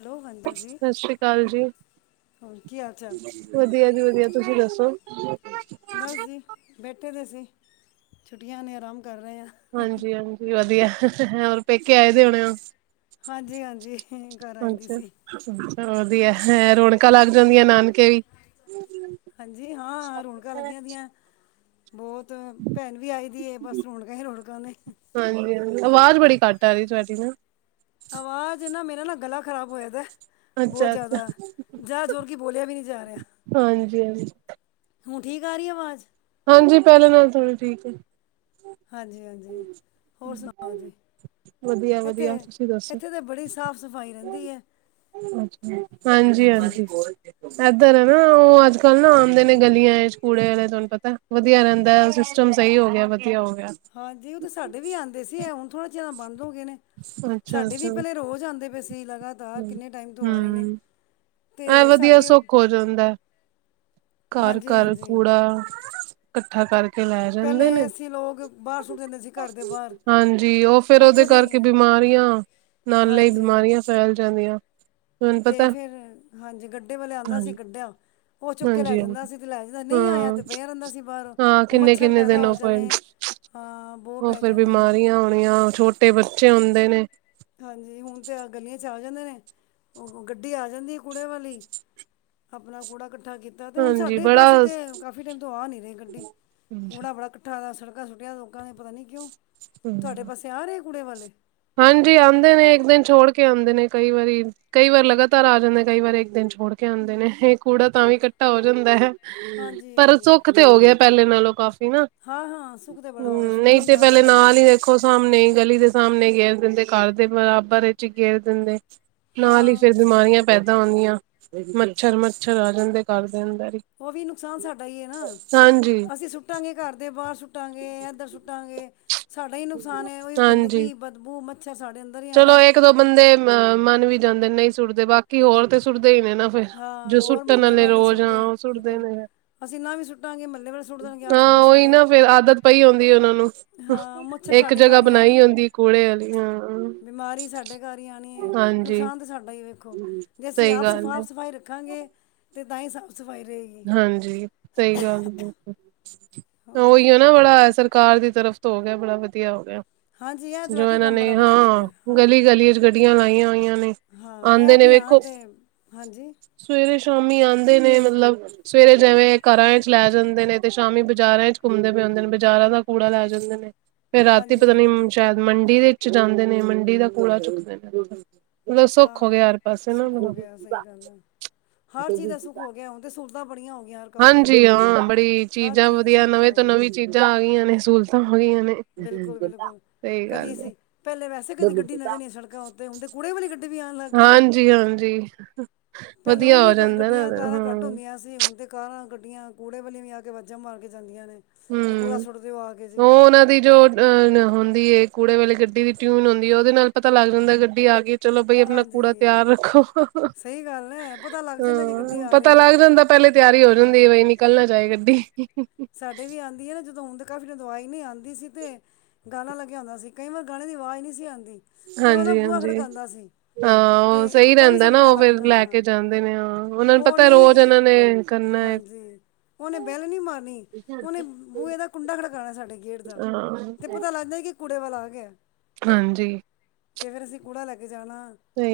Hello ਹਾਂਜੀ uncle ਜੀ ਸਤਿ ਸ੍ਰੀ ਕਾਲ ਜੀ। ਹੋਰ ਕੀ ਹਾਲ ਚਾਲ ਵਧੀਆ ਜੀ ਵਧੀਆ, ਤੁਸੀ ਦਸੋ? ਬਸ ਜੀ, ਬੈਠੇ ਦੇ ਸੀ, ਛੁੱਟੀਆਂ ਨੇ, ਆਰਾਮ ਕਰ ਰਏ ਆ। ਹਾਂਜੀ-ਹਾਂਜੀ ਵਧੀਆ ਏ, ਹੋਰ ਪੇਕੇ ਆਏ ਦੇ ਹੋਣੇ ਔ? ਹਾਂਜੀ ਹਾਂਜੀ ਘਰ ਆਈ ਦੀ ਅਛਾ, ਸੀ ਵਦੀਆ ਐ, ਰੌਣਕਾਂ ਲੱਗ ਜਾਂਦੀਆਂ ਨਾਨਕੇ ਵੀ। ਵਧੀਆ ਹਾਂਜੀ ਹਾਂ, ਰੌਣਕਾਂ ਲੱਗੀਆਂ ਬੋਤ, ਭੈਣ ਵੀ ਆਈ ਦੀ ਏ, ਬਸ ਰੌਣਕਾਂ ਈ ਰੌਣਕਾਂ ਨੇ। ਹਾਂਜੀ-ਹਾਂਜੀ, ਆਵਾਜ਼ ਬੜੀ ਘੱਟ ਆ ਰਈ ਤੁਹਾਡੀ ਨਾ? ਆਵਾਜ਼ ਨਾ, ਮੇਰਾ ਨਾ ਗਲਾ ਖਰਾਬ ਹੋਇਆ ਦਾ ਏ। ਬੌਹਤ ਅੱਛਾ-ਅੱਛਾ ਜਾਦਾ, ਜਾਦਾ ਜੋਰ ਕੀ, ਬੋਲਿਆ ਵੀ ਨਈ ਜਾ ਰਿਹਾ। ਹਾਂਜੀ-ਹਾਂਜੀ। ਹਾਂਜੀ ਹਾਂਜੀ ਹੁਣ ਠੀਕ ਆ ਰਈ ਹੈ ਆਵਾਜ਼? ਹਾਂਜੀ, ਪਹਿਲੇ ਨਾਲੋ ਥੋੜੀ ਠੀਕ ਏ। ਹਾਂਜੀ-ਹਾਂਜੀ, ਹੋਰ ਸੁਣਾਓ ਜੀ? ਏਥੇ, ਵਧੀਆ-ਵਧੀਆ ਤੁਸੀਂ ਦੱਸੋ? ਏਥੇ ਤੇ ਬੜੀ ਸਾਫ ਸਫਾਈ ਰਹਿੰਦੀ ਏ। ਅੱਛਾ, ਹਾਂਜੀ-ਹਾਂਜੀ। ਏਧਰ ਹੈ ਨਾ, ਉਹ ਅੱਜ ਕੱਲ੍ਹ ਨਾ ਆਂਦੇ ਨੇ ਗਲੀਆਂ ਇੱਚ ਕੂੜੇ ਵਾਲੇ, ਤੁਹਾਨੂੰ ਪ ਤਾ, ਵਧੀਆ ਰਹਿੰਦਾ ਏ, ਸਿਸਟਮ ਸਈ ਹੋ ਗਿਆ, ਵਧੀਆ ਹੋ ਗਿਆ। ਹਾਂਜੀ, ਉਹ ਤੇ ਸਾਡੇ ਵੀ ਆਉਂਦੇ ਸੀ, ਏਹ ਹੁਣ ਥੋੜ੍ਹਾ ਜੇਆ ਬੰਦ ਹੋ ਗਏ ਨੇ। ਸਾਡੇ ਵੀ ਅੱਛਾ-ਅੱਛਾ ਪੇਹਲੇ ਰੋਜ਼ ਆਂਦੇ ਪਏ ਸੀ ਲਗਾ ਹੂੰ, ਏਹ ਤੇ ਵਦੀਆ ਏ, ਸਾਡੇ ਸੁੱਖ ਔ ਜਾਂਦਾ ਏ। ਹਾਂਜੀ ਘਰ-ਘਰ ਹਾਂਜੀ ਕੂੜਾ। ਇਕੱਠਾ ਕਰਕੇ ਲੈ ਜਾਂਦੇ ਪਹਿਲੇ ਨੇ, ਅਸੀਂ ਲੋਕ ਬਾਹਰ ਸੁੱਟ ਦਿੰਦੇ ਸੀ ਘਰ ਦੇ ਬਾਹਰ ਹਾਂਜੀ, ਔਹ ਫੇਰ ਉਹਦੇ ਉੱਥੋਂ ਕਰਕੇ ਦੀ ਬਿਮਾਰੀਆਂ, ਨਾਲੇ ਈ ਹਾਂਜੀ ਬਿਮਾਰੀਆਂ ਫੈਲ ਜਾਂਦੀਆਂ। ਤੁਹਾਨੂੰ ਤੇ ਪਤਾ ਫੇਰ ਹਾਂਜੀ, ਗੱਡੇ ਵਾਲੇ ਆਂਦਾ ਸੀ, ਗੱਡਾ। ਉਹ ਚੁੱਕ ਕੇ ਲੈ ਹਾਂਜੀ-ਹਾਂਜੀ ਜਾਂਦਾ ਸੀ ਤੇ ਲੈ ਜਾਂਦਾ, ਨਈ ਆਇਆ ਤੇ ਹਾਂ-ਹਾਂ ਪਿਆ ਰਹਿੰਦਾ ਸੀ ਬਾਹਰ ਉਹ, ਔ ਮੱਛਰ ਕਿੰਨੇ-ਕਿੰਨੇ ਪੈਦਾ ਦਿਨ ਹੋ ਉਹ ਜਾਣੇ ਫਿਰ ਹਾਂ ਬੋ ਪੈ ਜਾਣੀ। ਤੇੇ ਬੱਚੇ ਹੁੰਦੇ ਨੇ। ਹਾਂਜੀ, ਹੁਣ ਤੇ ਆ ਗਲੀਆਂ ਇੱਚ ਆ ਜਾਂਦੇ ਨੇ, ਉਹ ਗੱਡੀ ਆ ਜਾਂਦੀ ਏ ਕੂੜੇ ਵਾਲੀ। ਆਪਣਾ ਕੂੜਾ ਇਕੱਠਾ ਕੀਤਾ, ਤੇ ਹੁਣ ਹਾਂਜੀ ਸਾਡੇ ਬੜਾ ਪਾਸੇ ਤੇ ਕਾਫੀ ਟਾਈਮ ਤੋਂ ਆ ਨਈ ਰਈ ਗੱਢੀ, ਕੂੜਾ ਬੜਾ ਇਕੱ ਇਕੱਠਾ ਦਾ ਸੜਕਾਂ ਸੁੱਟਿਆ ਲੋਕਾਂ ਨੇ, ਪਤਾ ਨਹੀਂ ਕਿਉਂ, ਤੁਹਾਡੇ ਪਾਸੇ ਆ ਰਹੇ ਕੂੜੇ ਵਾਲੇ। ਹਾਂਜੀ ਆਂਦੇ ਨੇ, ਇੱਕ ਦਿਨ ਛੋੜ ਕੇ ਆਂਦੇ ਨੇ, ਕਈ ਵਾਰੀ। ਕਈ ਵਾਰ ਲਗਾਤਾਰ ਆ ਜਾਂਦੇ, ਕਈ ਵਾਰ ਇੱਕ ਦਿਨ ਛੋੜ ਕੇ ਆਂਦੇ ਨੇ, ਇਹ ਕੂੜਾ ਤਾਂ ਵੀ ਇਕੱਠਾ ਹੋ ਜਾਂਦਾ ਐ। ਹਾਂਜੀ ਪਰ ਸੁੱਖ ਤੇ ਹੋ ਗਿਆ, ਪਹਿਲੇ ਨਾਲੋਂ ਕਾਫੀ ਨਾ। ਹਾਂ-ਹਾਂ ਸੁੱਖ ਤਾਂ ਬੜਾ ਹੋ ਗਿਆ, ਹਮ ਸੁੱਟਣ ਨਹੀਂ ਨੀ ਤੇ ਜਾਣਾ ਪਹਿਲੇ ਪੈਂਦਾ ਨਾਲ ਹੀ ਕਿਧਰੇ। ਦੇਖੋ ਸਾਹਮਣੇ ਗਲੀ ਦੇ ਸਾਹਮਣੇ ਗੇਰ ਦਿੰਦੇ, ਘਰ ਦੇ ਬਰਾਬਰ ਵਿੱਚ ਹੀ ਗੇਰ ਦਿੰਦੇ। ਨਾਲ ਹੀ ਹਾਂ ਫੇਰ ਸਹੀ ਬਿਮਾਰੀਆਂ ਪੈਦਾ ਹੁੰਦੀਆਂ, ਮੱਛਰ- ਮੱਛਰ ਆ ਜਾਂਦੇ ਘਰ ਦੇ ਅੰਦਰ ਹੀ। ਉਹ ਵੀ ਨੁਕਸਾਨ ਸਾਡਾ ਹੀ ਹੈ ਨਾ, ਹਾਂਜੀ ਅਸੀਂ ਸੁੱਟਾਂਗੇ ਘਰ ਦੇ ਬਾਹਰ ਸੁੱ ਸੁੱਟਾਂਗੇ ਏਧਰ ਸੁੱਟਾਂਗੇ, ਸਾਡਾ ਹੀ ਨੁਕਸਾਨ ਐ, ਹਾਂਜੀ ਗੰਦਗੀ, ਬਦਬੂ ਮੱਛਰ ਸਾਡੇ ਅੰਦ ਚਲੋ ਇੱਕ ਦੋ ਬੰਦੇ ਅ ਮੰਨ ਵੀ ਜਾਂਦੇ ਨੇ ਨਹੀਂ ਸੁੱਟਦੇ, ਬਾਕੀ ਹੋਰ ਤੇ ਸੁੱਟਦੇ ਹੀ ਨੇ ਨਾ। ਫੇਰ ਹਾਂ ਜੋ ਹੋਰ ਸੁੱਟਣ ਮਹੱਲੇ ਵਾਲੇ ਰੋਜ਼ ਆਂ, ਸੁੱਟਦੇ ਉਹ ਸੁੱਟਦੇ ਬਿਲਕੁਲ ਨੇ। ਅਸੀਂ ਨਾ ਵੀ ਸੁੱਟਾਂਗੇ ਮਹੱਲੇ ਵਾਲੇ ਸੁੱਟ ਦੇਣਗੇ ਆਸ ਹਾਂ ਪੜੋਸ ਉਹੀ ਵਾਲੇ ਨਾ, ਫੇਰ ਆਦਤ ਪਈ ਹੁੰਦੀ ਆ ਉਹਨਾ ਨੂੰ। ਹਾਂ ਮੱਛਰ ਇੱਕ ਸਾਡੇ ਜਗ੍ਹਾ ਘਰ ਹੀ ਬਣਾਈ ਆਉਣਾ ਹੁੰਦੀ ਕੂੜੇ ਆਲੀ, ਹਾਂ। ਬਿਮਾਰੀ ਸਾਡੇ ਘਰ ਹੀ ਆਣੀ ਏ, ਹਾਂਜੀ ਨੁਕਸਾਨ ਤਾਂ ਸਾਡਾ ਹੀ ਵੇਖੋ, ਜੇ ਅਸੀਂ ਸਹੀ ਆਪ ਗੱਲ ਹੈ ਸਫਾ ਸਫ਼ਾਈ ਰੱਖਾਂਗੇ, ਤੇ ਤਾਂ ਹੀ ਸਾਫ਼ ਸਫ਼ਾਈ ਰਹੇਗੀ। ਹਾਂਜੀ ਸਹੀ ਗੱਲ, ਹੋਰ ਉਹੀਓ ਨਾ ਬੜਾ ਅਸਰ ਘਰ ਦੀ ਤਰਫ਼ ਤੋਂ ਹੋ ਗਿਆ, ਬੜਾ ਵਧੀਆ ਹੋ ਗਿਆ। ਹਾਂਜੀ ਇਹ ਤਾਂ ਜੋ ਬਾਕੀ ਇਹਨਾਂ ਕੰਮ ਨੇ ਬੜਾ ਵਧੀਆ ਹਾਂ, ਕੀਤਾ ਹਾਂ ਗਲੀ- ਗਲੀ ਵਿੱਚ ਗੱਡੀਆਂ ਲਾਈਆਂ ਹੋਈਆਂ ਨੇ। ਹਾਂ, ਇਹ ਆਉਂਦੇ ਨੇ ਅਭਿਆਨ ਵੇਖੋ ਤੇ ਹਾਂਜੀ। ਸਵੇਰੇ- ਸ਼ਾਮੀ ਆਂਦੇ ਨੇ, ਮਤਲਬ ਸਵੇਰੇ ਜਿਵੇਂ ਘਰਾਂ ਵਿੱਚ ਲੈ ਜਾਂਦੇ ਨੇ, ਤੇ ਸ਼ਾਮੀ ਬਾਜ਼ਾਰਾਂ ਚ ਘੁੰਮਦੇ ਪਏ ਹੁੰਦੇ ਨੇ, ਬਜ਼ਾਰਾਂ ਦਾ ਕੂੜਾ ਲੈ ਜਾਂਦੇ ਨੇ। ਫੇਰ ਰਾਤੀ ਹਾਂਜੀ ਪਤਾ ਨੀ ਹਾਂਜੀ ਸ਼ਾਇਦ ਮੰਡੀ ਦੇ ਵਿੱਚ ਜਾਂਦੇ ਨੇ, ਮੰਡੀ ਦਾ ਕੂੜਾ ਚੁੱਕਦੇ ਨੇ। ਮਤਲਬ ਸੁੱਖ ਹਾਂ ਹੋ ਗਿਆ, ਹਰ ਪਾਸੇ ਨਾ। ਸੁੱਖ ਹੋ ਗਿਆ ਸਹੀ ਗੱਲ ਤੇ ਸਹੂਲਤਾਂ ਬੜੀਆਂ ਹੋ ਗਈਆਂ ਯਾਰ। ਹਾਂਜੀ ਹਾਂ, ਬੜੀ ਚੀਜ਼ਾਂ ਵਧੀਆ ਸਹੂਲਤਾਂ ਨਵੇਂ ਹੋ ਤੋਂ ਗਈਆਂ ਨਵੀਂ ਚੀਜ਼ਾਂ ਆ ਗਈਆਂ ਨੇ, ਸਹੂਲਤਾਂ ਹੋ ਗਈਆਂ ਨੇ। ਬਿਲਕੁਲ- ਬਿਲਕੁਲ, ਸਹੀ ਕਦੀ ਗੱਲ ਏ, ਅਸੀਂ ਪਹਿਲੇ ਵੈਸੇ ਕਦੀ ਗੱਡੀ ਨਜ਼ਰ ਨੀ ਸੜਕਾਂ ਉੱਤੇ, ਹੁਣ ਤੇ ਕੂੜੇ ਵਾਲੀ ਗੱਡੀ ਵੀ ਆਣ ਲੱਗ ਗਈ ਏ। ਜੀ ਹਾਂਜੀ। ਪਹਿਲੇ ਉਂਝ ਵਧੀਆ ਹੋ ਵੀ ਜਾਂਦਾ ਨਾ ਗੱਡੀਆਂ, ਕਾਰਾਂ ਘੱਟ ਹਾਂ। ਹੁੰਦੀਆਂ ਸੀ। ਤੇ ਹੁਣ ਤਾਂ ਕਾਰਾਂ, ਗੱਡੀਆਂ ਕੂੜੇ ਵਾਲੀਆਂ ਵੀ ਆ ਕੇ ਵਾਜਾਂ ਮਾਰ ਕੇ ਜਾਂਦੀਆਂ ਨੇ। ਵੀ ਕੂੜਾ ਹੂੰ, ਸੁੱਟ ਦਿਓ ਆ ਕੇ ਉਹ ਜੀ ਉਹਨਾਂ ਦੀ ਜੋ ਟਿਊਨ ਹੁੰਦੀ ਏ, ਕੂੜੇ ਵਾਲੇ ਗੱਡੀ ਦੀ ਟਿਊਨ ਹੁੰਦੀ ਏ, ਉਹਦੇ ਨਾਲ ਪਤਾ ਲੱਗ ਜਾਂਦਾ, ਗੱਡੀ ਆ ਗਈ ਏ। ਚਲੋ ਬਈ ਆਪਣਾ ਕੂੜਾ ਹਾਂਜੀ ਤਿਆਰ ਰੱਖੋ, ਸਹੀ ਗੱਲ ਹੈ ਪਤਾ ਲੱਗ ਜਾਂਦਾ ਕਿ ਗੱਡੀ ਹਾਂ ਆ ਪਤਾ ਰਹੀ ਹੈ ਲੱਗ ਜਾਂਦਾ। ਪਹਿਲੇ ਤਿਆਰੀ ਹੋ ਜਾਂਦੀ ਹਾਂ ਐ, ਬਈ ਨਿਕਲ ਨਾ ਜਾਏ ਗੱਡੀ। ਸਾਡੇ ਵੀ ਆਂਦੀ ਐ ਨਾ ਜਦੋਂ, ਹੁਣ ਤਾਂ ਕਾਫੀ ਟੈਮ ਤੋਂ ਆਈ ਨੀ, ਆਂਦੀ ਸੀ ਤੇ ਗਾਣਾ ਲੱਗਿਆ ਹੁੰਦਾ ਸੀ, ਕਈ ਵਾਰ ਗਾਣੇ ਦੀ ਆਵਾਜ਼ ਨਹੀਂ ਸੀ ਆਂਦੀ, ਤੇ ਉਹ ਨਾ ਹਾਂਜੀ ਬੂਹਾ ਹਾਂਜੀ, ਖੜਕਾਂਦਾਂ ਸੀ। ਹਾਂ ਉਹ ਤੇ ਸਹੀ ਤਾਂ ਵੀ ਰਹਿੰਦਾ ਸਾਨੂੰ ਨਾ, ਪਤਾ ਉਹ ਲੱਗ ਫਿਰ ਲੈ ਹਾਂ ਕੇ ਜਾਂਦੇ ਨੇ, ਹਾਂ ਉਹਨਾਂ ਨੂੰ ਉਹ ਪਤਾ ਰੋਜ਼ ਨਹੀਂ ਇਹਨਾਂ ਨੇ ਕਰਨਾ ਹੈ ਹਾਂਜੀ, ਉਹਨੇ ਬੈਲ ਨੀ ਮਾਰਨੀ। ਉਹਨੇ ਬੂਹੇ ਦਾ ਕੁੰਡਾ ਖੜਕਾਣਾ ਸਾਡੇ ਗੇਟ ਦਾ, ਹਾਂ। ਤੇ ਪਤਾ ਲੱਗਦਾ ਕਿ ਕੂੜੇ ਵਾਲਾ ਆ ਗਿਆ। ਹਾਂਜੀ। ਤੇ ਫੇਰ ਅਸੀਂ ਕੂੜਾ ਲੈ ਕੇ ਜਾਣਾ,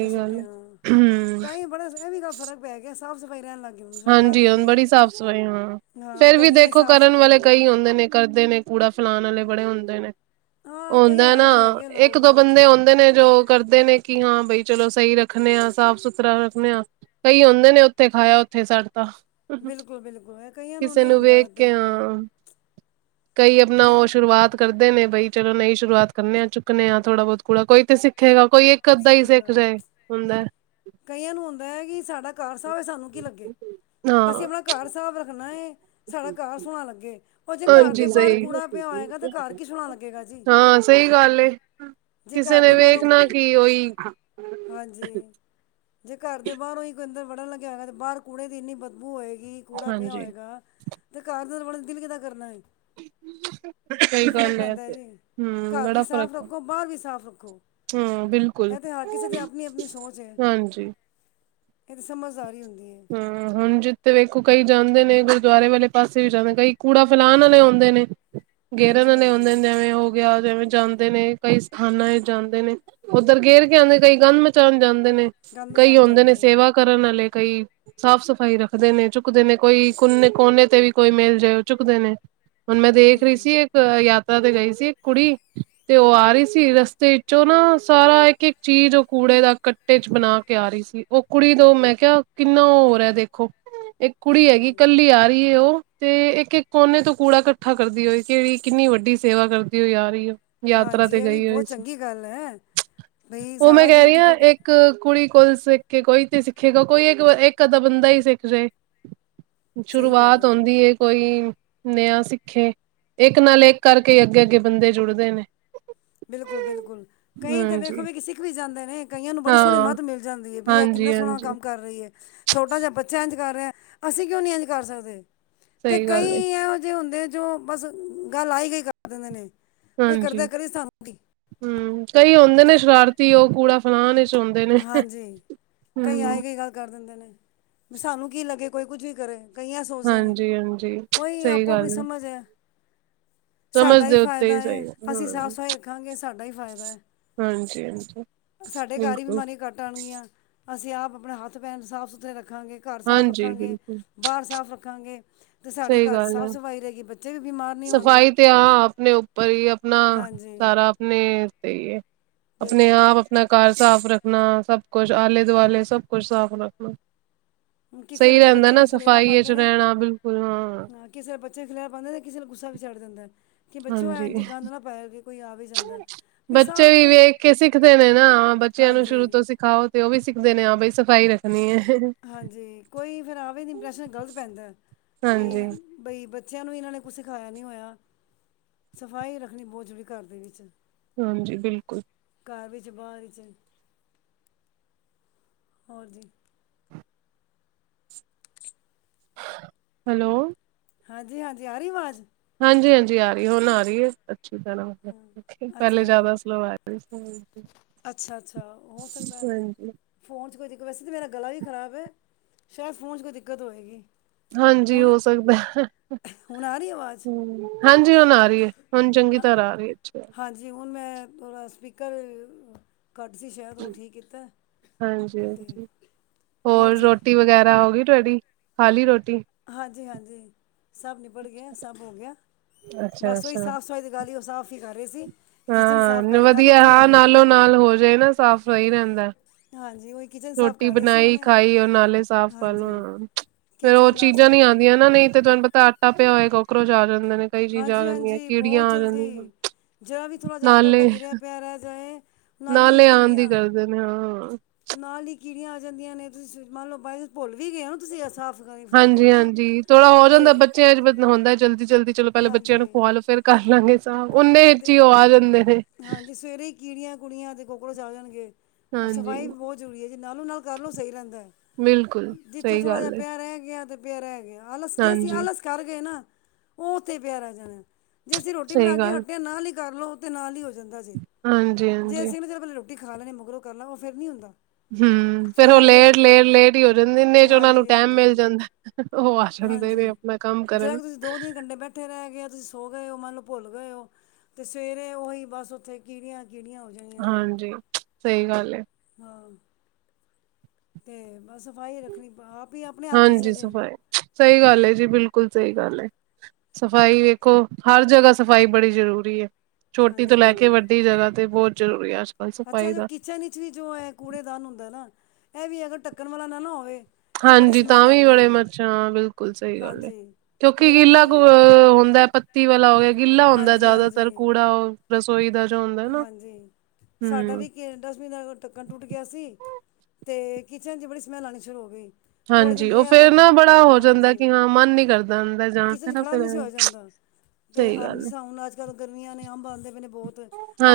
ਤੇ ਸੁੱਟੇ ਗੱਲ ਹੈ ਆਣਾ, ਹੂੰ। ਤਾਂਹੀ ਬੜਾ ਇਹ ਵੀ ਗੱਲ ਫ਼ਰਕ ਪੈ ਗਿਆ, ਸਾਫ਼ ਸਫ਼ਾਈ ਰਹਿ ਲੱਗ ਗਈ ਹੁਣ ਸੜਕਾਂ ਹਾਂਜੀ, 'ਤੇ ਹੁਣ ਵੀ ਬੜੀ ਸਾਫ਼ ਸਫ਼ਾਈ ਹਾਂ, ਹਾਂ ਫੇਰ ਵੀ ਗਲੀਆਂ 'ਚ ਦੇਖੋ ਸਾਫ਼ ਕਰਨ ਵਾਲੇ ਸਫਾਈ ਕਈ ਹੁੰਦੇ ਨੇ ਕਰਦੇ ਨੇ, ਕੂੜਾ ਫੈਲਾਣ ਵਾਲੇ ਬੜੇ ਹੁੰਦੇ ਨੇ। ਹਾਂ ਕਈ ਆਉਂਦਾ ਇਹੋ ਨਾ, ਜਿਹੇ ਹੈਗੇ ਇੱਕ ਲੋਕ ਦੋ ਬੰਦੇ ਹਾਂਜੀ ਆਉਂਦੇ ਨੇ, ਜੋ ਕਰਦੇ ਨੇ, ਕਿ ਹਾਂ ਬਈ ਚਲੋ ਸਹੀ ਰੱਖਣੇ ਆਂ, ਸਾਫ- ਸੁਥਰਾ ਰੱਖਣੇ ਆਂ। ਕਈ ਹੁੰਦੇ ਨੇ, ਉੱਥੇ ਖਾਇਆ ਉੱਥੇ ਛਡ ਤਾ। ਬਿਲਕੁਲ ਬਿਲਕੁਲ ਇਹ ਕਈਆਂ ਕਿਸੇ ਨਹੀਂ ਨੂੰ ਹੁੰਦਾ ਵੇਖ ਇਹ ਕੇ ਤਰੀਕਾ ਆਂ ਕਈ ਆਪਣਾ ਜੇ ਉਹ ਸ਼ੁਰੂਆਤ ਕਰਦੇ ਨੇ ਬਈ ਚਲੋ ਨਈ ਸ਼ੁਰੂਆਤ ਕਰਨੇ ਆ, ਚੁੱਕਣੇ ਆ ਥੋੜ੍ਹਾ ਬਹੁਤ ਕੂੜਾ ਕੋਈ ਤੇ ਸਿੱਖੇਗਾ, ਕੋਈ ਇੱਕ ਗੱਦਾ ਹੀ ਸਿੱਖੇਗਾ ਸਿੱਕਜਏ ਹੁੰਦਾ। ਕਈਆਂ ਨੂੰ ਹੁੰਦਾ ਹੈ ਕਿ, ਸਾਡਾ ਘਾਰ ਸਾਫ ਹੈ ਸਾਨੂੰ ਕੀ ਲੱਗੇ, ਅਸੀਂ ਹਾਂ। ਆਪਣਾ ਘਰ ਸਾਫ ਰੱਖਣਾ ਏ, ਸਾਡਾ ਘਰ ਸੋਹਣਾ ਲੱਗੇ। ਉਹ ਜੇ ਘਰ ਦੇ ਹਾਂਜੀ ਬਾਹਰ ਸਹੀ ਕੂੜਾ ਪਿਆ ਹੋਏਗਾ ਤੇ, ਘਰ ਕੀ ਸੋਹਣਾ ਲੱਗੇਗਾ ਜੀ। ਹਾਂ ਸਹੀ ਗੱਲ ਏ। ਜੇ ਕਿਸੇ ਘਰ ਨੇ ਦੇ ਬਾਹਰੋਂ ਵੇਖਣਾ ਕੀ, ਉਹੀ ਹਾਂਜੀ। ਜੇ ਘਰ ਦੇ ਬਾਹਰੋਂ ਹੀ ਕੋਈ ਅੰਦਰ ਵੜਨ ਲੱਗਿਆ ਹੋਇਆ, ਤੇ ਬਾਹਰ ਕੂੜੇ ਦੀ ਇੰਨੀ ਬਦਬੂ ਹੋਏਗੀ। ਕੂੜਾ ਪਿਆ ਹਾਂਜੀ ਹੋਏਗਾ, ਤੇ ਘਰ ਤੇ ਵੜਨ ਵੀ ਦਿਲ ਕਿਦਾ ਕਰਨਾ ਏ? ਇਹ ਸਹੀ ਵੀ ਫ਼ਰਕ ਗੱਲ ਪੈਂਦਾ ਹੈ ਤੇ ਜੀ, ਹਮ ਘਰ ਵੀ ਬੜਾ ਫ਼ਰਕ ਸਾਫ਼ ਪ ਰੱਖੋ, ਬਾਹਰ ਵੀ ਸਾਫ਼ ਰੱਖੋ। ਹਾਂ ਬਿਲਕੁਲ ਐ ਤੇ, ਹਰ ਕਿਸੇ ਦੀ ਆਪਣੀ-ਆਪਣੀ ਸੋਚ ਏ। ਹਾਂਜੀ ਇਹ ਤਾਂ ਸਮਝਦਾਰੀ ਹੁੰਦੀ ਏ। ਹਾਂ, ਹੁਣ ਜਿੱਥੇ ਵੇਖੋ ਕਈ ਜਾਂਦੇ ਨੇ, ਗੁਰਦੁਆਰੇ ਵਾਲੇ ਪਾਸੇ ਵੀ ਜਾਂਦੇ ਨੇ, ਕਈ ਕੂੜਾ ਫੈਲਾਣ ਵਾਲੇ ਹੁੰਦੇ ਨੇ। [inaudible] ਗੇਰਨਨੇ ਹੋਂਦੇਨ, ਹਾਂਜੀ ਜੈਂਵੇਂ ਓ ਗਿਆ, ਜੈਂਵੇਂ ਜਾਂਦੇ ਨੇ, ਕਈ ਸਥਾਨਾਂ ਤੇ ਜਾਂਦੇ ਨੇ। ਉੱਧਰ ਗੇਰ ਕੇ ਆਂਦੇ, ਕਈ ਗੰਧ ਮਚਾਉਣ ਜਾਂਦੇ ਨੇ, ਗੰਦ ਕਈ ਮਚਾਉਣ ਹੋਂਦੇ ਨੇ ਜਾਂਦੇ ਹੈ ਸੇਵਾ ਕਰਨ ਵਾਲੇ, ਕਈ ਸਾਫ਼-ਸਫ਼ਾਈ ਰੱਖਦੇ ਨੇ, ਚੁੱਕਦੇ ਨੇ, ਕੋਈ ਕੋਨੇ-ਕੋਨੇ ਤੇ ਵੀ ਕੋਈ ਮਿਲ ਜਾਏ ਓ ਚੁਕਦੇ ਨੇ। ਹੁਣ ਮੈਂ ਦੇਖ ਰਹੀ ਹਮ ਸੀ, ਇੱਕ ਯਾਤਰਾ ਤੇ ਗਈ ਸੀ ਇੱਕ ਕੁੜੀ ਤੇ ਉਹ ਆ ਰਹੀ ਸੀ, ਰਸਤੇ ਵਿੱਚੋਂ ਨਾ ਸਾਰਾ ਇੱਕ-ਇੱਕ ਚੀਜ਼ ਉਹ ਕੂੜੇ ਦਾ ਕ ਟੇ'ਚ ਬਣਾਕੇ ਆ ਰਹੀ ਸੀ, ਉਹ ਕੁੜੀ ਤੋਂ, ਮੈਂ ਕਿਹਾ ਕਿੰਨਾ ਓ ਹੋ ਰਿਹਾ ਦੇਖੋ, ਇੱਕ ਕੁੜੀ ਹੈਗੀ ਹਾਂਜੀ ਕੱਲੀ ਆ ਰਹੀ ਏ ਉਹ ਤੇ ਇੱਕ-ਇੱਕ ਕੋਨੇ ਤੋਂ ਕੂੜਾ ਇਕੱਠਾ ਕਰਦੀ ਹੋਈ, ਕਿਹੜੀ ਕਿੰਨੀ ਵੱਡੀ ਸੇਵਾ ਕਰਦੀ ਹੋਈ ਆ ਰਹੀ ਓ। ਯਾਤਰਾ ਹਾਂਜੀ ਤੇ ਇਹ ਵੀ ਗਈ ਹੋਈ ਬਹੁਤ ਸੀ, ਚੰਗੀ ਗੱਲ ਹੈ ਬਈ ਉਹ ਮੈਂ ਸਾਰਾ ਜੇ ਕਹਿ ਕੁਝ ਰਹੀ ਹਾਂ ਇੱਕ ਇੱਕ ਕੁੜੀ ਕੋਲ ਸਿੱਖਕੇ, ਕੋਈ ਤੇ ਸਿੱਖੇਗਾ, ਕੋਈ ਇੱਕ ਇੱਕ-ਅੱਧਾ ਬੰਦਾ ਹੀ ਸਿੱਖਜੇ, ਸਹੀ ਕਹਿ ਸ਼ੁਰੂਆਤ ਰਹੇ ਹੋ ਹੋਂਦੀ ਏ, ਕੋਈ ਨੇ ਆਂ ਸਿੱਖੇ, ਇੱਕ ਨਾਲ ਇੱਕ ਕਰਕੇ ਅੱਗੇ-ਅੱਗੇ ਬੰਦੇ ਜੁੜਦੇ ਨੇ। ਬਿਲਕੁਲ-ਬਿਲਕੁਲ। ਕਂਈ ਤੇ ਹਾਂਜੀ ਵੇਖੋ-ਵੇਖੀ ਸਿੱਖ ਵੀ ਜਾਂਦੇ ਨੇ, ਕਈਆਂ ਨੂੰ ਬੜੀ ਸੋਹਣੀ ਹਾਂ ਮੱਤ ਮਿਲ ਜਾਂਦੀ ਹੈ, ਵੀ ਇਹ ਕਿੰਨਾ ਸੋਹਣਾ ਹਾਂਜੀ-ਹਾਂਜੀ ਕੰਮ ਕਰ ਰਹੀ ਹੈ। ਛੋਟਾ ਜਿਹਾ ਬੱਚਾ ਇੰਝ ਕਰ ਰਿਹਾ, ਅਸੀਂ ਕਿਉਂ ਨਹੀਂ ਇੰਝ ਕਰ ਸਕਦੇ। ਤੇ ਸਹੀ ਕਈ ਗੱਲ ਏ ਇਹੋ ਜਿਹੇ ਹੁੰਦੇ ਜੋ, ਬਸ ਗੱਲ ਆਈ-ਗਈ ਕਰ ਦਿੰਦੇ ਨੇ। ਫਿਰ ਹਾਂਜੀ ਘਰਦੇ-ਘਰੀ ਸਬ। ਹੂੰ, ਕਈ ਹੁੰਦੇ ਨੇ ਸ਼ਰਾਰਤੀ ਉਹ ਕੂੜਾ ਫੇਲਾਨ ਵੀਚ ਹੁੰਦੇ ਨੇ ਹਾਂਜੀ, ਕਈ ਹੂੰ ਆਏ-ਗਈ ਗੱਲ ਕਰ ਦਿੰਦੇ ਨੇ, ਵੀ ਸਾਨੂੰ ਕੀ ਲੱਗੇ ਕੋਈ ਕੁਝ ਵੀ ਕਰੇ। ਕਈ ਐ ਸੋਚਦੇ ਨੇ, ਹਾਂਜੀ-ਹਾਂਜੀ ਓਈ ਸਹੀ ਆਪੋ-ਆਪਣੀ ਗੱਲ ਸਮਝ ਏ। ਸਮਝ ਸਾਡਾ ਹੀ ਦੇ ਉੱਤੇ ਫ਼ਾਇਦਾ ਹੈ, ਸਹੀ ਅਸੀਂ ਹੂੰ ਸਾਫ਼-ਸਫ਼ਾਈ ਰੱਖਾਂਗੇ, ਸਾਡਾ ਹੀ ਫਾਇਦਾ ਹੈ। ਹਾਂਜੀ-ਹਾਂਜੀ, ਸਾਡੇ ਘਰ ਹੀ ਬਿਲਕੁੱਲ। ਬਿਮਾਰੀਆਂ ਘੱਟ ਆਣਗੀਆਂ, ਅਸੀਂ ਆਪ ਆਪਣੇ ਹੱਥ-ਪੈਰ ਸਾਫ਼-ਸੁਥਰੇ ਰੱਖਾਂਗੇ, ਘਰ ਸਾਫ਼ ਹਾਂਜੀ ਰੱਖਾਂਗੇ। ਬਿਲਕੁਲ ਬਾਹਰ ਸਾਫ਼ ਰੱਖਾਂਗੇ। ਸਾਡੇ ਸਹੀ ਘਰ ਗੱਲ ਐ, ਸਾਫ਼ ਸਫਾਈ ਰਹੇਗੀ ਬੱਚੇ ਵੀ ਬਿਮਾਰ ਨਹੀਂ ਹੋਣਗੇ ਸਫ਼ਾਈ ਤੇ ਹਾਂ, ਆਪਣੇ ਉੱਪਰ ਹੀ ਅਪਣਾ ਹਾਂਜੀ ਸਾਰਾ ਨੇਲ ਤੇ ਯੇ ਬਿਲਕੁਲ ਅਪਣੇ-ਆਪ ਅਪਣਾ ਘਰ ਸਾਫ਼ ਰੱਖਣਾ, ਸਭ ਕੁੱਛ, ਆਲੇ-ਦੁਆਲੇ, ਸਭ ਕੁੱਛ ਸਾਫ਼ ਰੱਖਣਾ। ਹੁਣ ਕਿਸੇ ਸਹੀ ਵੇਲੇ ਰਹਿੰਦਾ ਬੱਚੇ ਨਾ ਵੀ ਖਲੇਰਾ ਸਫ਼ਾਈ ਵਿਚ ਪਾਉਂਦੇ ਨੇ ਰਹਿਣਾ, ਬਿਲਕੁੱਲ ਹਾਂ, ਕਿਸੇ ਦੇ ਬੱਚੇ ਖਿਲਾਰਾ ਪਾਂਦੇ ਤੇ ਕਿਸੇ ਨੁੰ ਗੁੱਸਾ ਵੀ ਚੜ੍ਹ ਜਾਂਦਾ। ਕਿ ਬੱਚਿਓ ਹਾਂਜੀ ਇੰਝ ਗੰਦ ਨਾ ਪਾਇਓ, ਜੇ ਕੋਈ ਆਵੇ ਬੱਚੇ ਵੀ ਵੇਖਕੇ ਸਿੱਖਦੇ ਨੇ ਨਾ, ਬੱਚਿਆਂ ਨੂੰ ਹਾਂਜੀ ਸ਼ੁਰੂ ਤੋਂ ਸਿਖਾਓ ਤੇ ਉਹ ਵੀ ਸਿੱਖਦੇ ਨੇ, ਹਾਂ ਬਈ ਸਫ਼ਾਈ ਰੱਖਣੀ ਏ। ਹੇਂ, ਹੇਂ ਹਾਂਜੀ, ਕੋਈ ਫਿਰ ਆਵੇ ਤ ਇੰਪਰੈਸ਼ਨ ਗਲਤ ਪੈਂਦਾ, ਕਿ ਹਾਂਜੀ ਬਈ, ਬੱਚਿਆਂ ਨੂੰ ਇਹਨਾਂ ਨੇ ਕੁਛ ਸਿਖਾਇਆ ਨਹੀਂ ਹੋਇਆ। ਸਫਾਈ ਰੱਖਣੀ ਬਹੁਤ ਜ਼ਰੂਰੀ ਘਰ ਦੇ ਵਿੱਚ। ਹਾਂਜੀ-ਬਿਲਕੁਲ। ਘਰ ਵਿੱਚ, ਬਾਹਰ ਵਿੱਚ। ਹੋਰ ਜੀ? ਹੈਲੋ। ਹਾਂਜੀ- ਹਾਂਜੀ ਆ ਰਹੀ ਆਵਾਜ਼। ਹਾਂਜੀ- ਹਾਂਜੀ ਆ ਰਹੀ ਹੈ। ਹੁਣ ਆ ਰਹੀ ਹੈ, ਅੱਛੀ ਤਰਾਂ ਪਹਿਲੇ ਅੱਛਾ ਜ਼ਿਆਦਾ ਸਲੋ ਆ ਰਹੀ। ਅਛਾ ਜੀ। ਅੱਛਾ- ਅੱਛਾ, ਹੋ ਸਕਦਾ ਹੈ। ਫੋਨ ਚ ਕੋਈ ਦਿੱਕਤ, ਵੈਸੇ ਤਾਂ ਮੇਰਾ ਗਲਾ ਵੀ ਖ਼ਰਾਬ ਹੈ। ਸ਼ਾਇਦ ਫੋਨ ਚ ਕੋਈ ਦਿੱਕਤ ਹੋਏਗੀ। ਹਾਂਜੀ, ਹੁਣ ਹੋ ਸਕਦਾ ਏ। ਹੁਣ ਆ ਰਹੀ ਆਵਾਜ਼ ਹੂੰ। ਹਾਂਜੀ, ਹੁਣ ਆ ਰਹੀ ਹੈ। ਹੁਣ ਚੰਗੀ ਹਾਂ ਤਰਾਂ ਆ ਰਹੀ ਹੈ। ਅੱਛੀ ਗੱਲ। ਹਾਂਜੀ, ਹੁਣ ਮੈਂ ਥੋੜਾ ਸਪੀਕਰ ਘੱਟ ਸੀ, ਸ਼ਾਇਦ। ਉਹ ਠੀਕ ਕੀਤਾ। ਹਾਂਜੀ ਅਤੇ ਹਾਂਜੀ ਹੋਰ, ਰੋਟੀ ਵਗੈਰਾ ਹੋ ਗਈ ਤੁਹਾਡੀ। ਖਾ ਲੀ ਰੋਟੀ? ਹਾਂਜੀ- ਹਾਂਜੀ, ਸਭ ਨਿਬੜ ਗਿਆ। ਸਭ ਹੋ ਗਿਆ। ਅੱਛਾ ਬਸ ਉਹੀ ਅੱਛਾ ਸਾਫ਼- ਸਫਾਈ ਦੀ ਗੱਲ ਹੀ। ਉਹ ਸਾਫ਼ ਹੀ ਕਰ ਰਹੇ ਸੀ। ਕਿਚਨ ਸਾਫ਼ ਹਾਂ ਕਰ ਗੱਲ ਵਧੀਆ। ਉੱਥੇ ਆ ਹਾਂ ਨਾਲੋਂ- ਨਾਲ ਹੋ ਜਾਏ ਨਾ। ਸਾਫ਼ ਸਹੀ ਰਹਿੰਦਾ। ਹਾਂਜੀ, ਉਹੀ। ਕਿਚਨ ਸਾਫ਼ ਰੋਟੀ ਕਰ ਰਹੇ ਸੀ ਬਣਾਈ ਹੁਣੇ ਖਾਈ। ਉਹ ਨਾਲੇ ਸਾਫ਼ ਕਰਲੋ। ਹਾਂਜੀ ਫੇਰ ਉਹ ਕਿਚਨ ਦਾ ਚੀਜ਼ਾਂ ਨੀ ਸਾਫ਼ ਆਉਂਦੀਆਂ ਨਾ। ਨਹੀਂ ਤੇ ਤੁਹਾਨੂੰ ਪਤਾ ਆਟਾ ਪਿਆ ਹੋਏਗਾ। ਕਾਕਰੋਚ ਆ ਜਾਂਦੇ ਨੇ। ਕਈ ਚੀਜ਼ਾਂ ਆ ਹਾਂਜੀ ਜਾਂਦੀਆਂ। ਕੀੜੀਆਂ ਆ ਜਾਂਦੀਆਂ ਹਨ। ਜਿਹੜਾ ਵੀ ਥੋੜਾ ਜਿਹਾ, ਆਟਾ- ਉਟਾ ਗਿਰਿਆ ਪਿਆ ਰਹਿ ਜਾਏ। ਹੀ ਨਾਲੇ ਆਉਣ ਦੀ ਕੀੜੀਆਂ ਕਰਦੇ ਨੇ, ਹਾਂ। ਨਾਲ ਹੀ, ਕੀੜੀਆਂ ਆ ਜਾਂਦੀਆਂ ਨੇ। ਤੁਸੀਂ ਮੰਨ ਲਓ ਭੁੱਲ ਵੀ ਗਏ ਹੋ, ਤੁਸੀਂ ਸਾਫ਼ ਸਫਾਈ ਹਾਂਜੀ- ਕਰਨਾ ਹਾਂਜੀ ਥੋੜਾ ਹੋ ਤੇ ਜਾਂਦਾ, ਬੱਚਿਆਂ ਚ ਹੁੰਦਾ ਜਲਦੀ- ਜਲਦੀ ਚਲੋ ਪਹਿਲਾਂ ਬੱਚਿਆਂ ਹਾਂਜੀ ਨੂੰ, ਖੁਵਾ ਲਓ। ਫੇਰ ਕਰ ਲਾਂਗੇ ਸਾਫ। ਓਨੇ ਵਿੱਚ ਹੀ ਤੇ ਉਹ ਆ ਜਾਂਦੇ ਨੇ। ਹਾਂਜੀ ਸਵੇਰੇ ਹੀ ਕੀੜੀਆਂ- ਕੁੜੀਆਂ ਤੇ ਕੋਕਰੋਚ ਆ ਜਾਣਗੇ। ਹੁਣ ਹਾਂਜੀ ਸਫਾਈ ਵੀ ਬਹੁਤ ਜ਼ਰੂਰੀ ਹੈ। ਜੇ ਨਾਲੋਂ- ਨਾਲ ਕਰ ਲਓ। ਸਹੀ ਰਹਿੰਦਾ ਬਿਲਕੁਲ ਜਿੱਥੇ ਸਹੀ ਥੋੜਾ ਜਿਹਾ ਗੱਲ ਏ ਪਿਆ ਰਹਿ ਗਿਆ। ਤੇ ਪਿਆ ਰਹਿ ਗਿਆ। ਆਲਸ ਜੇ ਅਸੀਂ ਹਾਂਜੀ ਆਲਸ ਕਰ ਗਏ ਨਾ। ਉਹ ਉੱਥੇ ਪਿਆ ਰਿਹ ਜਾਣਾ। ਜੇ ਅਸੀਂ ਰੋਟੀ ਬਣਾ ਸਹੀ ਕੇ ਗੱਲ ਹੱਟਿਆ। ਨਾਲ ਹੀ ਕਰ ਲਓ, ਤਾਂ ਨਾਲ ਹੀ ਹੋ ਜਾਂਦਾ ਜੇ, ਜੇ ਹਾਂਜੀ-ਹਾਂਜੀ ਅਸੀਂ ਉਹਦੇ ਬਲੇ ਰੋਟੀ ਰੋਟੀ ਖਾ ਲੈਣੇ, ਮਗਰੋਂ ਕਰਨਾ ਫੇਰ ਨਹੀਂ ਹੁੰਦਾ। ਹੂੰ, ਫੇਰ ਫਿਰ ਉਹ ਆਲੋ ਲੇਟ, ਫਿਰ ਲੇਟ, ਲੇਟ ਹੀ ਹੋ ਜਾਂਦੀ ਇੰਨੇ ਚੱ ਉਹਨਾ ਨੂੰ ਹਾਂਜੀ ਟਾਇਮ ਹਾਂਜੀ ਮਿਲ ਜਾਂਦਾ ਏ। ਉਹ ਹਸਣ ਦੇਏ ਨੇ। ਵੇ ਹਾਂਜੀ ਆਪਣਾ ਕੰਮ ਕਰਨ। ਉਥੇ ਰਹਿ ਗਿਆ। ਤੁਸੀਂ ਸੋ ਗਏ ਹੋ, ਮੰਨ ਲਓ ਭੁੱਲ ਗਏ ਹੋ, ਤੇ ਸਵੇਰੇ ਉਹੀ ਬਸ ਉੱਥੇ ਕੀੜੀਆਂ- ਕੀੜੀਆਂ ਹੋ- ਜਾਣੀਆਂ ਜੇ ਹਾਂਜੀ, ਸਹੀ ਗੱਲ ਹੈ। ਹਾਂ, ਤੇ ਬਸ ਸਫਾਈ ਰੱਖਣੀ ਆਪ। ਹੀ ਆਪਣੇ ਹੱਥ ਚ ਹਾਂਜੀ, ਹੈ ਜੇ ਸਫਾਈ ਸਹੀ ਗੱਲ ਹੈ, ਜੀ ਬਿਲਕੁਲ ਸਹੀ ਗੱਲ ਹੈ। ਸਫ਼ਾਈ ਵੇਖੋ ਹਰ ਜਗਾ, ਸਫ਼ਾਈ ਬੜੀ ਜ਼ਰੂਰੀ ਹੈ। ਛੋਟੀ ਤੋਂ ਹਾਂਜੀ ਲੈ ਕੇ ਹਾਂਜੀ ਵੱਡੀ ਜਗ ਤੇ, ਬਹੁਤ ਜ਼ਰੂਰੀ ਆ। ਅੱਛਾ ਜੇ ਕਿਚਨ ਵਿਚ ਵੀ, ਜੋ ਹੈ ਕੂੜੇਦਾਨ ਹੁੰਦਾ ਨਾ ਇਹ ਵੀ ਅਗਰ ਢੱਕਣ ਵਾਲਾ ਨਾ, ਨਾ ਹੋਵੇ। ਤੇ ਬੜੀ ਹਾਂਜੀ, ਤਾਂ ਸਮੈਲ ਵੀ ਆਉਂਦੀ ਬੜੇ ਹੈ ਮੱਛਰ ਹਾਂ, ਬਿਲਕੁਲ ਸਹੀ ਗੱਲ ਹੈ। ਹਾਂਜੀ ਕਿਉਂਕਿ ਮੇਰਾ ਵੀ ਗਿੱਲਾ ਹੁੰਦਾ, ਪੱਤੀ ਵਾਲਾ ਹੋ ਗਿਆ। ਗਿੱਲਾ ਹੁੰਦਾ ਹਾਂਜੀ ਜ਼ਿਆਦਾਤਰ ਹਾਂਜੀ ਕੂੜਾ। ਰਸੋਈ ਦਾ ਜੋ। ਹੁੰਦਾ ਨਾ ਹਾਂਜੀ, ਸਾਡਾ ਹੂੰ। ਵੀ ਕਿ ਡਸਬਿਨ ਦਾ ਧੱਕਣ ਟੁੱਟ ਗਿਆ ਸੀ। ਤੇ ਕਿਚਨ ਚ ਬੜੀ ਸਮੈਲ ਆਉਣੀ ਸ਼ੁਰੂ ਹੋ ਗਈ। ਥੋੜ੍ਹੇ ਦਿਨ ਹਾਂਜੀ ਉਹ ਰਿਹਾ ਫੇਰ ਪਰ ਨਾ ਬੜਾ ਹੋ ਜਾਂਦਾ। ਹਾਂਜੀ ਕਿ ਹਾਂ ਮਨ ਨੀ ਕਰਦਾ ਅੰਦ ਕਿਚਨ ਚ ਖੜਾ ਵੀ ਨਹੀਂ ਸ ਹੋਇਆ ਜਾਂਦਾ। ਤੇ ਸਹੀ ਅੰਬ ਗੱਲ ਹੈ ਹੁਣ ਅੱਜ ਕੱਲ ਗਰਮੀਆਂ ਨੇ, ਅੰਬ ਆਉਂਦੇ ਪਣੇ ਬਹੁਤ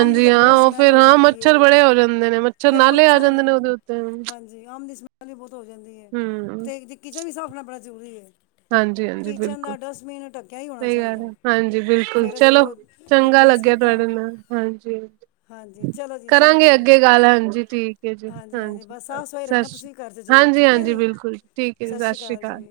ਆਮ ਦੀ ਤਾਂ ਹਾਂ ਬਹੁਤ ਉਹ ਸਮੈਲ ਫੇਰ ਹੋ ਹਾਂ ਜਾਂਦੀ ਮੱਛਰ ਹੈ। ਬੜੇ ਹੋ ਜਾਂਦੇ ਨੇ ਫੇਰ ਨਾਲੇ ਆ ਮੱਛਰ ਜਾਂਦੇ ਨੇ ਉਹਦੇ ਉੱਤੇ ਹਾਂਜੀ, ਆਮ ਦੀ ਸਮੈਲ ਵੀ ਬਹੁਤ ਹੋ ਜਾਂਦੀ ਹੈ। ਹਮ ਅਤੇ ਕਿਚਨ ਵੀ ਸਾਫ਼ ਕਰਣਾ ਬੜਾ ਜ਼ਰੂਰੀ ਹੈ। ਹਾਂਜੀ- ਹਾਂਜੀ, ਬਿਲਕੁਲ। ਦਸ ਮਿੰਟ ਸਹੀ ਗੱਲ ਹੈ। ਹਾਂਜੀ, ਬਿਲਕੁਲ ਅਸੀਂ ਚਲੋ ਉਹ ਚੰਗਾ ਰਿਪਲੇਸ ਲੱਗਿਆ ਕੀਤਾ ਤੁਹਾਡੇ ਨਾਲ ਹਾਂਜੀ। ਹਾਂਜੀ ਚਲੋ ਜੀ ਚੰਗਾ ਕਰਾਂਗੇ ਜੀ ਅੱਗੇ ਗੱਲ ਹਾਂਜੀ ਠੀਕ ਹੈ ਜੀ ਹਾਂਜੀ ਬਸ ਸਾਫ਼ ਸਫਾਈ ਸਤਿ ਰੱਖਣਾ ਸ਼੍ਰੀ ਤੁਸੀਂ ਘਰ 'ਚ ਅਕਾਲ। ਜ਼ਰੂਰ ਹਾਂਜੀ ਠੀਕ ਹੈ ਹਾਂਜੀ, ਜੀ ਬਿਲਕੁਲ ਠੀਕ ਐ ਜੀ ਸਤਿ ਸ਼੍ਰੀ ਅਕਾਲ।